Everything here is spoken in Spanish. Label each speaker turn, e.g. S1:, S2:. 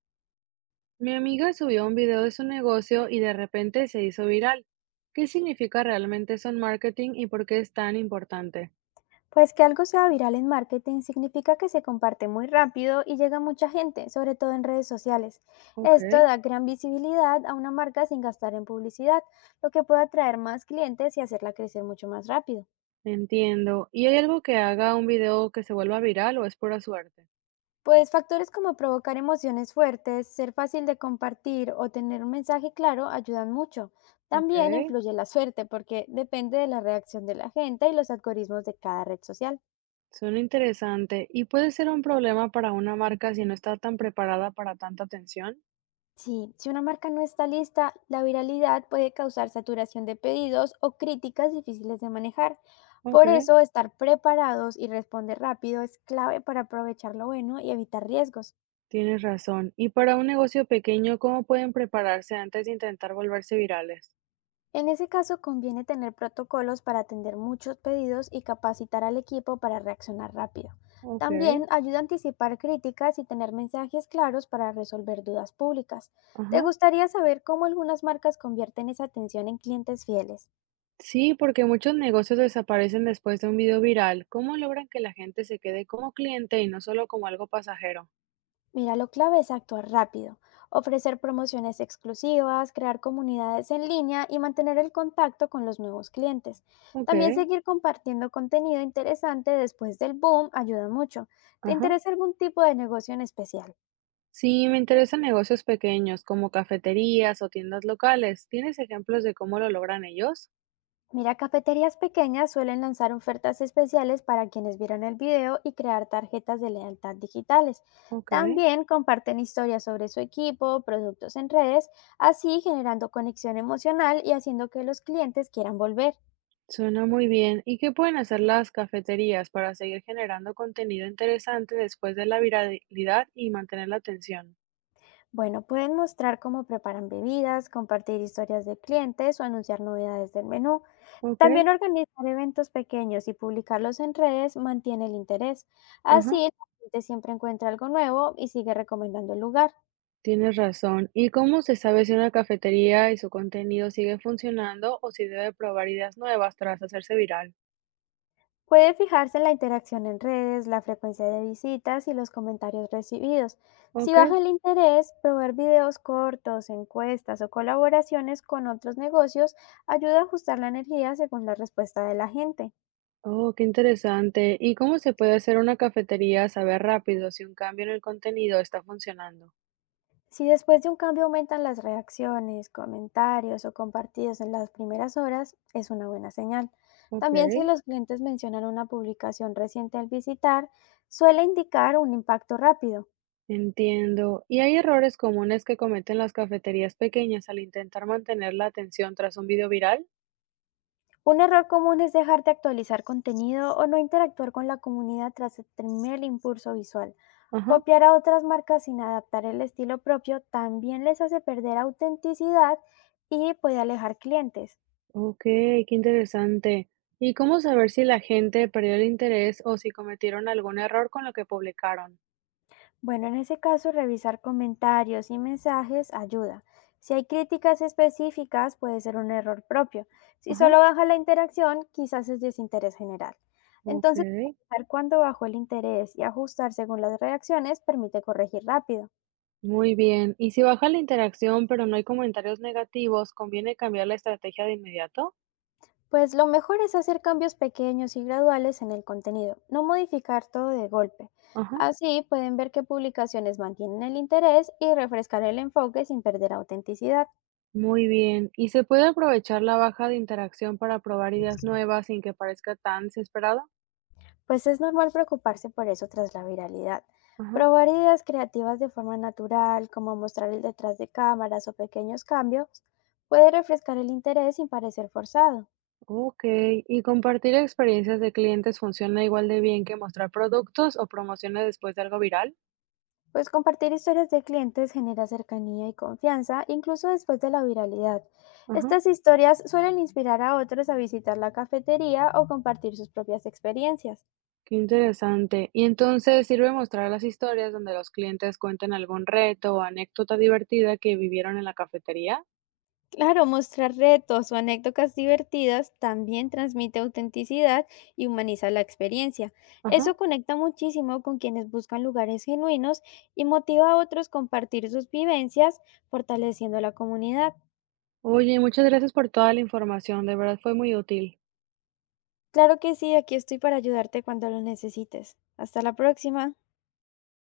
S1: Mi amiga subió un video de su negocio y de repente se hizo viral. ¿Qué significa realmente eso en marketing y por qué es tan importante?
S2: Pues que algo sea viral en marketing significa que se comparte muy rápido y llega a mucha gente, sobre todo en redes sociales.
S1: Ok,
S2: Esto da gran visibilidad a una marca sin gastar en publicidad, lo que puede atraer más clientes y hacerla crecer mucho más rápido.
S1: entiendo. ¿Y hay algo que haga un video que se vuelva viral o es pura suerte?
S2: Pues factores como provocar emociones fuertes, ser fácil de compartir o tener un mensaje claro ayudan mucho.
S1: Ok,
S2: También influye la suerte porque depende de la reacción de la gente y los algoritmos de cada red social.
S1: suena interesante. ¿Y puede ser un problema para una marca si no está tan preparada para tanta atención?
S2: Sí, si una marca no está lista, la viralidad puede causar saturación de pedidos o críticas difíciles de manejar.
S1: Ok,
S2: Por eso, estar preparados y responder rápido es clave para aprovechar lo bueno y evitar riesgos.
S1: tienes razón. ¿Y para un negocio pequeño, cómo pueden prepararse antes de intentar volverse virales?
S2: En ese caso, conviene tener protocolos para atender muchos pedidos y capacitar al equipo para reaccionar rápido.
S1: Ok,
S2: También ayuda a anticipar críticas y tener mensajes claros para resolver dudas públicas.
S1: ajá.
S2: ¿Te gustaría saber cómo algunas marcas convierten esa atención en clientes fieles?
S1: Sí, porque muchos negocios desaparecen después de un video viral. ¿Cómo logran que la gente se quede como cliente y no solo como algo pasajero?
S2: Mira, lo clave es actuar rápido, ofrecer promociones exclusivas, crear comunidades en línea y mantener el contacto con los nuevos clientes.
S1: Ok,
S2: También seguir compartiendo contenido interesante después del boom ayuda mucho. ¿Te
S1: ajá.
S2: interesa algún tipo de negocio en especial?
S1: Sí, me interesan negocios pequeños como cafeterías o tiendas locales. ¿Tienes ejemplos de cómo lo logran ellos?
S2: Mira, cafeterías pequeñas suelen lanzar ofertas especiales para quienes vieron el video y crear tarjetas de lealtad digitales.
S1: Ok,
S2: También comparten historias sobre su equipo, productos en redes, así generando conexión emocional y haciendo que los clientes quieran volver.
S1: suena muy bien. ¿Y qué pueden hacer las cafeterías para seguir generando contenido interesante después de la viralidad y mantener la atención?
S2: Bueno, pueden mostrar cómo preparan bebidas, compartir historias de clientes o anunciar novedades del menú.
S1: Ok,
S2: También organizar eventos pequeños y publicarlos en redes mantiene el interés. Así,
S1: ajá.
S2: la gente siempre encuentra algo nuevo y sigue recomendando el lugar.
S1: Tienes razón. ¿Y cómo se sabe si una cafetería y su contenido sigue funcionando o si debe probar ideas nuevas tras hacerse viral?
S2: Puede fijarse en la interacción en redes, la frecuencia de visitas y los comentarios recibidos. Si
S1: Ok.
S2: baja el interés, probar videos cortos, encuestas o colaboraciones con otros negocios ayuda a ajustar la energía según la respuesta de la gente.
S1: Oh, qué interesante. ¿Y cómo se puede hacer una cafetería saber rápido si un cambio en el contenido está funcionando?
S2: Si después de un cambio aumentan las reacciones, comentarios o compartidos en las primeras horas, es una buena señal.
S1: Ok.
S2: También si los clientes mencionan una publicación reciente al visitar, suele indicar un impacto rápido.
S1: Entiendo. ¿Y hay errores comunes que cometen las cafeterías pequeñas al intentar mantener la atención tras un video viral?
S2: Un error común es dejar de actualizar contenido o no interactuar con la comunidad tras el primer impulso visual.
S1: Ajá.
S2: Copiar a otras marcas sin adaptar el estilo propio también les hace perder autenticidad y puede alejar clientes.
S1: Ok, qué interesante. ¿Y cómo saber si la gente perdió el interés o si cometieron algún error con lo que publicaron?
S2: Bueno, en ese caso, revisar comentarios y mensajes ayuda. Si hay críticas específicas, puede ser un error propio. Si
S1: Ajá,
S2: solo baja la interacción, quizás es desinterés general. Entonces,
S1: okey,
S2: saber cuándo bajó el interés y ajustar según las reacciones permite corregir rápido.
S1: muy bien. Y si baja la interacción, pero no hay comentarios negativos, ¿conviene cambiar la estrategia de inmediato?
S2: Pues lo mejor es hacer cambios pequeños y graduales en el contenido, no modificar todo de golpe.
S1: Ajá,
S2: Así pueden ver qué publicaciones mantienen el interés y refrescar el enfoque sin perder autenticidad,
S1: muy bien. ¿Y se puede aprovechar la baja de interacción para probar ideas nuevas sin que parezca tan desesperado?
S2: pues es normal preocuparse por eso tras la viralidad.
S1: Ajá,
S2: Probar ideas creativas de forma natural, como mostrar el detrás de cámaras o pequeños cambios, puede refrescar el interés sin parecer forzado.
S1: okey. ¿Y compartir experiencias de clientes funciona igual de bien que mostrar productos o promociones después de algo viral?
S2: Pues compartir historias de clientes genera cercanía y confianza, incluso después de la viralidad.
S1: Ajá,
S2: Estas historias suelen inspirar a otros a visitar la cafetería o compartir sus propias experiencias.
S1: qué interesante. Y entonces, ¿sirve mostrar las historias donde los clientes cuenten algún reto o anécdota divertida que vivieron en la cafetería?
S2: Claro, mostrar retos o anécdotas divertidas también transmite autenticidad y humaniza la experiencia.
S1: Ajá.
S2: Eso conecta muchísimo con quienes buscan lugares genuinos y motiva a otros a compartir sus vivencias, fortaleciendo la comunidad.
S1: Oye, muchas gracias por toda la información, de verdad fue muy útil.
S2: Claro que sí, aquí estoy para ayudarte cuando lo necesites. Hasta la próxima.